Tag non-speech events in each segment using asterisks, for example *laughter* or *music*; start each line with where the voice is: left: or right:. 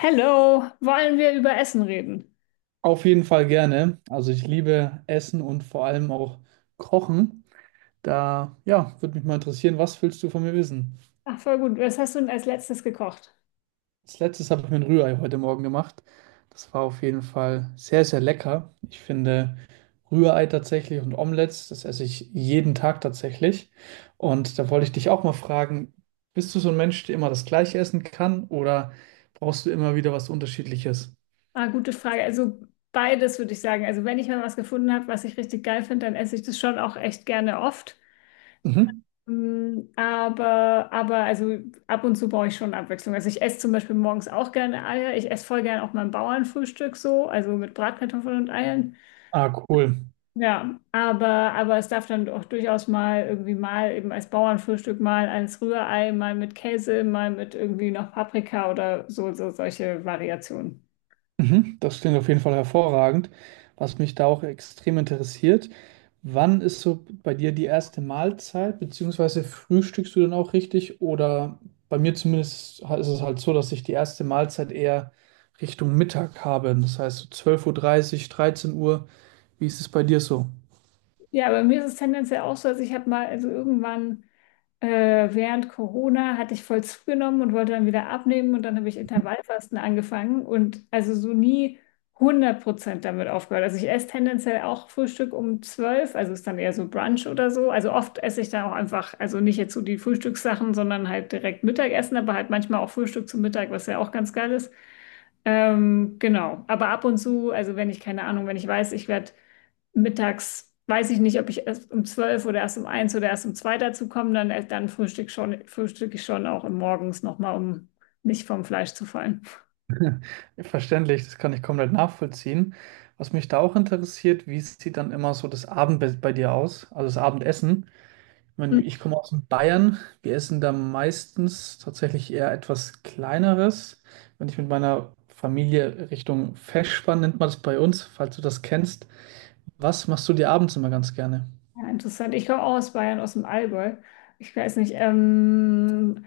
left: Hello, wollen wir über Essen reden?
right: Auf jeden Fall gerne. Also ich liebe Essen und vor allem auch Kochen. Da, ja, würde mich mal interessieren, was willst du von mir wissen?
left: Ach, voll gut. Was hast du denn als letztes gekocht?
right: Als letztes habe ich mir ein Rührei heute Morgen gemacht. Das war auf jeden Fall sehr, sehr lecker. Ich finde Rührei tatsächlich und Omelettes, das esse ich jeden Tag tatsächlich. Und da wollte ich dich auch mal fragen, bist du so ein Mensch, der immer das Gleiche essen kann oder brauchst du immer wieder was Unterschiedliches?
left: Ah, gute Frage. Also beides würde ich sagen. Also wenn ich mal was gefunden habe, was ich richtig geil finde, dann esse ich das schon auch echt gerne oft.
right: Mhm.
left: Mm, aber also ab und zu brauche ich schon Abwechslung. Also ich esse zum Beispiel morgens auch gerne Eier. Ich esse voll gerne auch mein Bauernfrühstück so, also mit Bratkartoffeln und Eiern.
right: Ah, cool.
left: Ja, aber es darf dann auch durchaus mal irgendwie mal eben als Bauernfrühstück, mal als Rührei, mal mit Käse, mal mit irgendwie noch Paprika oder so, so solche Variationen.
right: Mhm, das klingt auf jeden Fall hervorragend. Was mich da auch extrem interessiert, wann ist so bei dir die erste Mahlzeit, beziehungsweise frühstückst du dann auch richtig? Oder bei mir zumindest ist es halt so, dass ich die erste Mahlzeit eher Richtung Mittag habe. Das heißt so 12:30 Uhr, dreißig, 13 Uhr. Wie ist es bei dir so?
left: Ja, bei mir ist es tendenziell auch so, also ich habe mal, also irgendwann äh, während Corona hatte ich voll zugenommen und wollte dann wieder abnehmen und dann habe ich Intervallfasten angefangen und also so nie 100% damit aufgehört. Also ich esse tendenziell auch Frühstück um 12, also ist dann eher so Brunch oder so. Also oft esse ich dann auch einfach, also nicht jetzt so die Frühstückssachen, sondern halt direkt Mittagessen, aber halt manchmal auch Frühstück zum Mittag, was ja auch ganz geil ist. Genau, aber ab und zu, also wenn ich keine Ahnung, wenn ich weiß, ich werde mittags, weiß ich nicht, ob ich erst um 12 oder erst um eins oder erst um 2 dazu komme, dann frühstück ich schon auch morgens nochmal, um nicht vom Fleisch zu fallen.
right: *laughs* Verständlich, das kann ich komplett nachvollziehen. Was mich da auch interessiert, wie sieht dann immer so das Abendbett bei dir aus, also das Abendessen? Ich meine, ich komme aus Bayern. Wir essen da meistens tatsächlich eher etwas Kleineres. Wenn ich mit meiner Familie Richtung Feschbar, nennt man das bei uns, falls du das kennst. Was machst du dir abends immer ganz gerne?
left: Ja, interessant. Ich komme auch aus Bayern, aus dem Allgäu. Ich weiß nicht,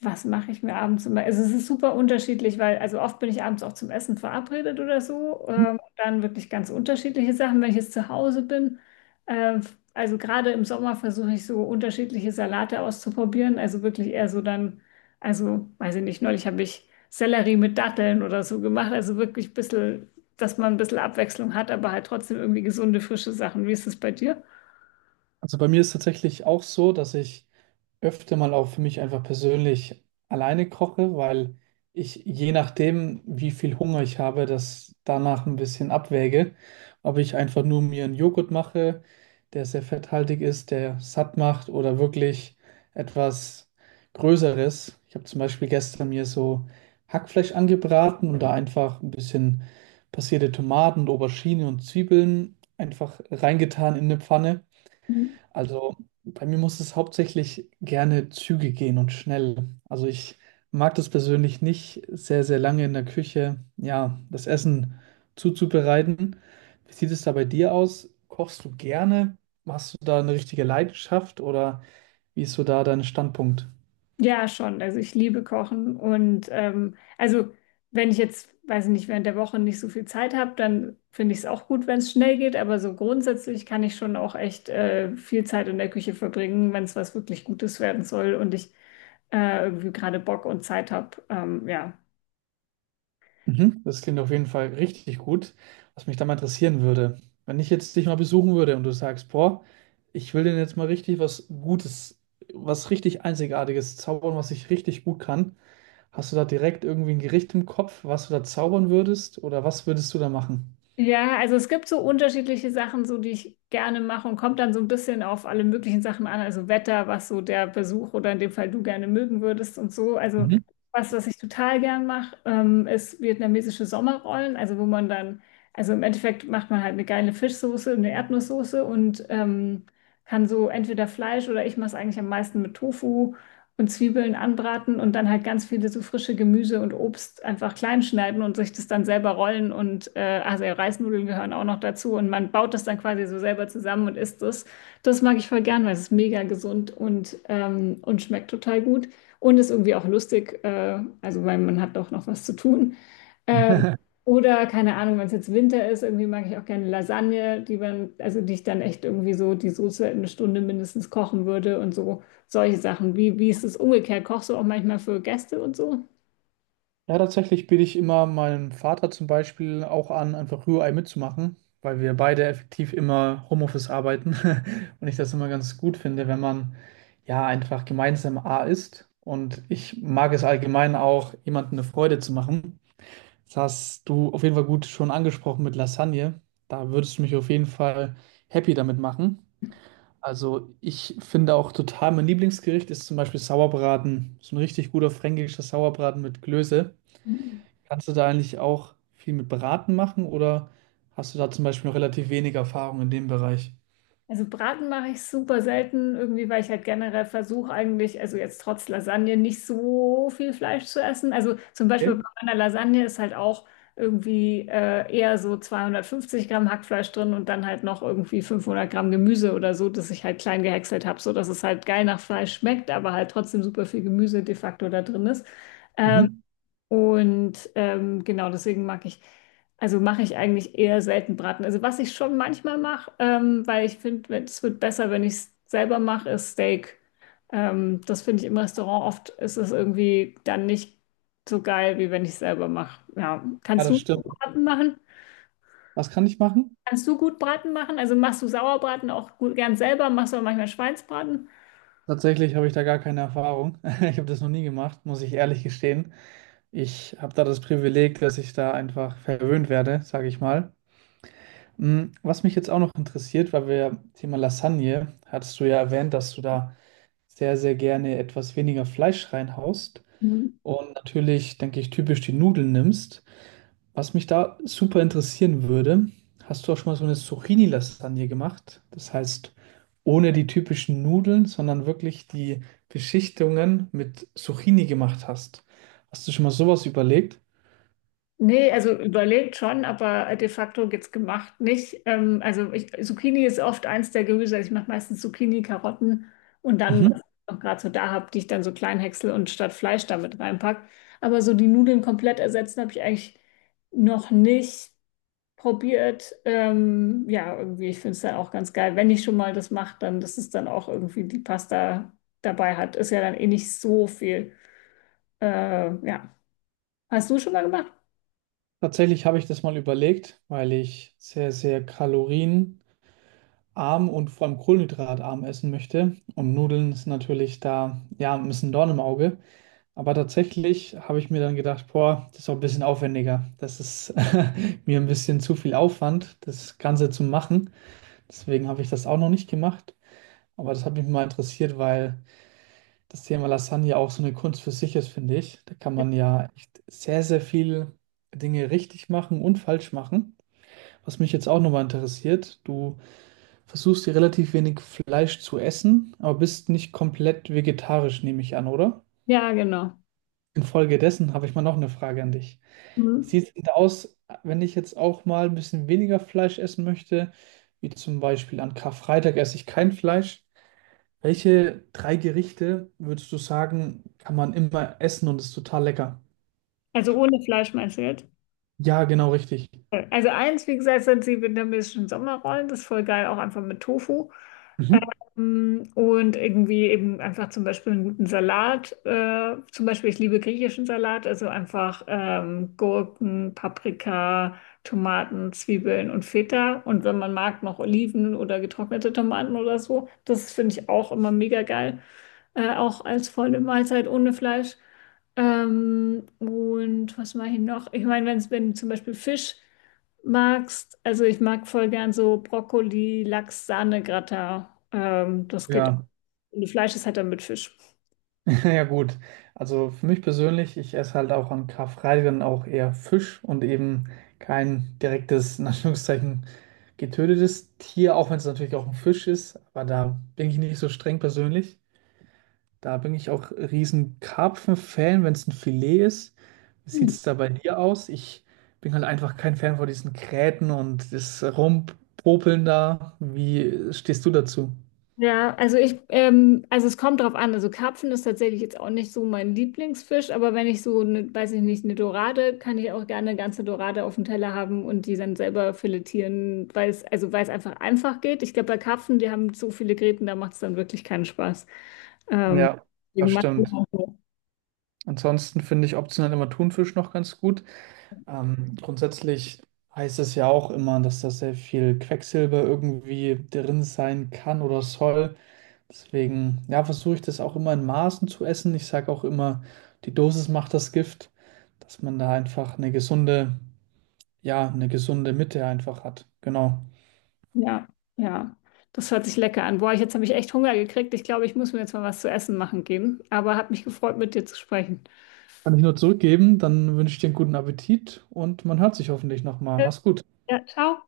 left: was mache ich mir abends immer? Also es ist super unterschiedlich, weil also oft bin ich abends auch zum Essen verabredet oder so. Dann wirklich ganz unterschiedliche Sachen, wenn ich jetzt zu Hause bin. Äh, also gerade im Sommer versuche ich so unterschiedliche Salate auszuprobieren. Also wirklich eher so dann, also weiß ich nicht, neulich habe ich Sellerie mit Datteln oder so gemacht. Also wirklich ein bisschen, dass man ein bisschen Abwechslung hat, aber halt trotzdem irgendwie gesunde, frische Sachen. Wie ist es bei dir?
right: Also bei mir ist tatsächlich auch so, dass ich öfter mal auch für mich einfach persönlich alleine koche, weil ich je nachdem, wie viel Hunger ich habe, das danach ein bisschen abwäge. Ob ich einfach nur mir einen Joghurt mache, der sehr fetthaltig ist, der satt macht oder wirklich etwas Größeres. Ich habe zum Beispiel gestern mir so Hackfleisch angebraten und da einfach ein bisschen passierte Tomaten, Aubergine und Zwiebeln einfach reingetan in eine Pfanne. Also bei mir muss es hauptsächlich gerne Züge gehen und schnell. Also ich mag das persönlich nicht, sehr, sehr lange in der Küche, ja, das Essen zuzubereiten. Wie sieht es da bei dir aus? Kochst du gerne? Hast du da eine richtige Leidenschaft oder wie ist so da dein Standpunkt?
left: Ja, schon. Also ich liebe Kochen und also wenn ich jetzt, weiß ich nicht, während der Woche nicht so viel Zeit habe, dann finde ich es auch gut, wenn es schnell geht. Aber so grundsätzlich kann ich schon auch echt viel Zeit in der Küche verbringen, wenn es was wirklich Gutes werden soll und ich irgendwie gerade Bock und Zeit habe. Ja.
right: Mhm. Das klingt auf jeden Fall richtig gut. Was mich da mal interessieren würde, wenn ich jetzt dich mal besuchen würde und du sagst, boah, ich will denen jetzt mal richtig was Gutes, was richtig Einzigartiges zaubern, was ich richtig gut kann. Hast du da direkt irgendwie ein Gericht im Kopf, was du da zaubern würdest oder was würdest du da machen?
left: Ja, also es gibt so unterschiedliche Sachen, so die ich gerne mache und kommt dann so ein bisschen auf alle möglichen Sachen an, also Wetter, was so der Besuch oder in dem Fall du gerne mögen würdest und so. Also was ich total gern mache, ist vietnamesische Sommerrollen, also wo man dann, also im Endeffekt macht man halt eine geile Fischsoße, eine Erdnusssoße und kann so entweder Fleisch oder ich mache es eigentlich am meisten mit Tofu und Zwiebeln anbraten und dann halt ganz viele so frische Gemüse und Obst einfach klein schneiden und sich das dann selber rollen und also ja, Reisnudeln gehören auch noch dazu und man baut das dann quasi so selber zusammen und isst es. Das mag ich voll gern, weil es ist mega gesund und und schmeckt total gut und ist irgendwie auch lustig, also weil man hat doch noch was zu tun. Ähm, oder keine Ahnung, wenn es jetzt Winter ist, irgendwie mag ich auch gerne Lasagne, die man, also die ich dann echt irgendwie so die Soße 1 Stunde mindestens kochen würde und so solche Sachen. Wie ist es umgekehrt? Kochst du auch manchmal für Gäste und so?
right: Ja, tatsächlich biete ich immer meinem Vater zum Beispiel auch an, einfach Rührei mitzumachen, weil wir beide effektiv immer Homeoffice arbeiten *laughs* und ich das immer ganz gut finde, wenn man ja einfach gemeinsam A isst. Und ich mag es allgemein auch, jemandem eine Freude zu machen. Das hast du auf jeden Fall gut schon angesprochen mit Lasagne. Da würdest du mich auf jeden Fall happy damit machen. Also ich finde auch total, mein Lieblingsgericht ist zum Beispiel Sauerbraten. So ein richtig guter fränkischer Sauerbraten mit Klöße. Kannst du da eigentlich auch viel mit Beraten machen oder hast du da zum Beispiel noch relativ wenig Erfahrung in dem Bereich?
left: Also Braten mache ich super selten, irgendwie, weil ich halt generell versuche eigentlich, also jetzt trotz Lasagne, nicht so viel Fleisch zu essen. Also zum Beispiel
right: Okay.
left: bei meiner Lasagne ist halt auch irgendwie eher so 250 Gramm Hackfleisch drin und dann halt noch irgendwie 500 Gramm Gemüse oder so, dass ich halt klein gehäckselt habe, so dass es halt geil nach Fleisch schmeckt, aber halt trotzdem super viel Gemüse de facto da drin ist. Äh,
right: Mhm.
left: genau deswegen mag ich, also mache ich eigentlich eher selten Braten. Also was ich schon manchmal mache, weil ich finde, es wird besser, wenn ich es selber mache, ist Steak. Das finde ich im Restaurant oft, ist es irgendwie dann nicht so geil, wie wenn ich es selber mache. Ja,
right: Ja,
left: kannst
right: das
left: du
right: stimmt.
left: Braten machen?
right: Was kann ich machen?
left: Kannst du gut Braten machen? Also machst du Sauerbraten auch gut, gern selber? Machst du auch manchmal Schweinsbraten?
right: Tatsächlich habe ich da gar keine Erfahrung. *laughs* Ich habe das noch nie gemacht, muss ich ehrlich gestehen. Ich habe da das Privileg, dass ich da einfach verwöhnt werde, sage ich mal. Hm, was mich jetzt auch noch interessiert, weil wir Thema Lasagne, hattest du ja erwähnt, dass du da sehr, sehr gerne etwas weniger Fleisch reinhaust
left: Mhm.
right: und natürlich, denke ich, typisch die Nudeln nimmst. Was mich da super interessieren würde, hast du auch schon mal so eine Zucchini-Lasagne gemacht? Das heißt, ohne die typischen Nudeln, sondern wirklich die Beschichtungen mit Zucchini gemacht hast. Hast du schon mal sowas überlegt?
left: Nee, also überlegt schon, aber de facto jetzt gemacht nicht. Also ich, Zucchini ist oft eins der Gemüse. Also ich mache meistens Zucchini, Karotten und dann,
right: Mhm.
left: was ich noch gerade so da habe, die ich dann so klein häcksel und statt Fleisch damit reinpack. Aber so die Nudeln komplett ersetzen habe ich eigentlich noch nicht probiert. Ja, irgendwie, ich finde es dann auch ganz geil. Wenn ich schon mal das mache, dann, dass es dann auch irgendwie die Pasta dabei hat. Ist ja dann eh nicht so viel. Ja. Hast du schon mal gemacht?
right: Tatsächlich habe ich das mal überlegt, weil ich sehr, sehr kalorienarm und vor allem kohlenhydratarm essen möchte. Und Nudeln ist natürlich da, ja, ein bisschen Dorn im Auge. Aber tatsächlich habe ich mir dann gedacht, boah, das ist auch ein bisschen aufwendiger. Das ist *laughs* mir ein bisschen zu viel Aufwand, das Ganze zu machen. Deswegen habe ich das auch noch nicht gemacht. Aber das hat mich mal interessiert, weil das Thema Lasagne auch so eine Kunst für sich ist, finde ich. Da kann man ja echt sehr, sehr viel Dinge richtig machen und falsch machen. Was mich jetzt auch nochmal interessiert, du versuchst hier relativ wenig Fleisch zu essen, aber bist nicht komplett vegetarisch, nehme ich an, oder?
left: Ja, genau.
right: Infolgedessen habe ich mal noch eine Frage an dich. Wie
left: Mhm.
right: sieht es denn aus, wenn ich jetzt auch mal ein bisschen weniger Fleisch essen möchte? Wie zum Beispiel an Karfreitag esse ich kein Fleisch. Welche drei Gerichte würdest du sagen, kann man immer essen und ist total lecker?
left: Also ohne Fleischmesse jetzt.
right: Ja, genau richtig.
left: Also eins, wie gesagt, sind die vietnamesischen Sommerrollen. Das ist voll geil, auch einfach mit Tofu.
right: Mhm.
left: Und irgendwie eben einfach zum Beispiel einen guten Salat. Zum Beispiel, ich liebe griechischen Salat, also einfach Gurken, Paprika, Tomaten, Zwiebeln und Feta. Und wenn man mag, noch Oliven oder getrocknete Tomaten oder so. Das finde ich auch immer mega geil. Auch als volle Mahlzeit ohne Fleisch. Und was mache ich noch? Ich meine, wenn zum Beispiel Fisch magst, also ich mag voll gern so Brokkoli, Lachs, Sahne, Gratin. Das geht auch.
right: Ja,
left: Und Fleisch ist halt dann mit Fisch.
right: *laughs* ja gut. Also für mich persönlich, ich esse halt auch an Karfreitag dann auch eher Fisch und eben kein direktes, in Anführungszeichen, getötetes Tier, auch wenn es natürlich auch ein Fisch ist, aber da bin ich nicht so streng persönlich. Da bin ich auch riesen Karpfen-Fan, wenn es ein Filet ist. Wie sieht
left: Hm.
right: es da bei dir aus? Ich bin halt einfach kein Fan von diesen Gräten und das Rumpopeln da. Wie stehst du dazu?
left: Ja, also es kommt drauf an. Also Karpfen ist tatsächlich jetzt auch nicht so mein Lieblingsfisch, aber wenn ich so, eine, weiß ich nicht, eine Dorade, kann ich auch gerne eine ganze Dorade auf dem Teller haben und die dann selber filetieren, weil es, also weil es einfach geht. Ich glaube, bei Karpfen, die haben so viele Gräten, da macht es dann wirklich keinen Spaß. Ähm,
right: Ja, das
left: Deswegen mag ich
right: stimmt.
left: auch so.
right: Ansonsten finde ich optional immer Thunfisch noch ganz gut. Grundsätzlich heißt es ja auch immer, dass da sehr viel Quecksilber irgendwie drin sein kann oder soll. Deswegen, ja, versuche ich das auch immer in Maßen zu essen. Ich sage auch immer, die Dosis macht das Gift, dass man da einfach eine gesunde, ja, eine gesunde Mitte einfach hat. Genau.
left: Ja, ja. Das hört sich lecker an. Boah, ich, jetzt habe ich echt Hunger gekriegt. Ich glaube, ich muss mir jetzt mal was zu essen machen gehen. Aber hat mich gefreut, mit dir zu sprechen.
right: Kann ich nur zurückgeben, dann wünsche ich dir einen guten Appetit und man hört sich hoffentlich nochmal. Mach's gut.
left: Ja, ciao.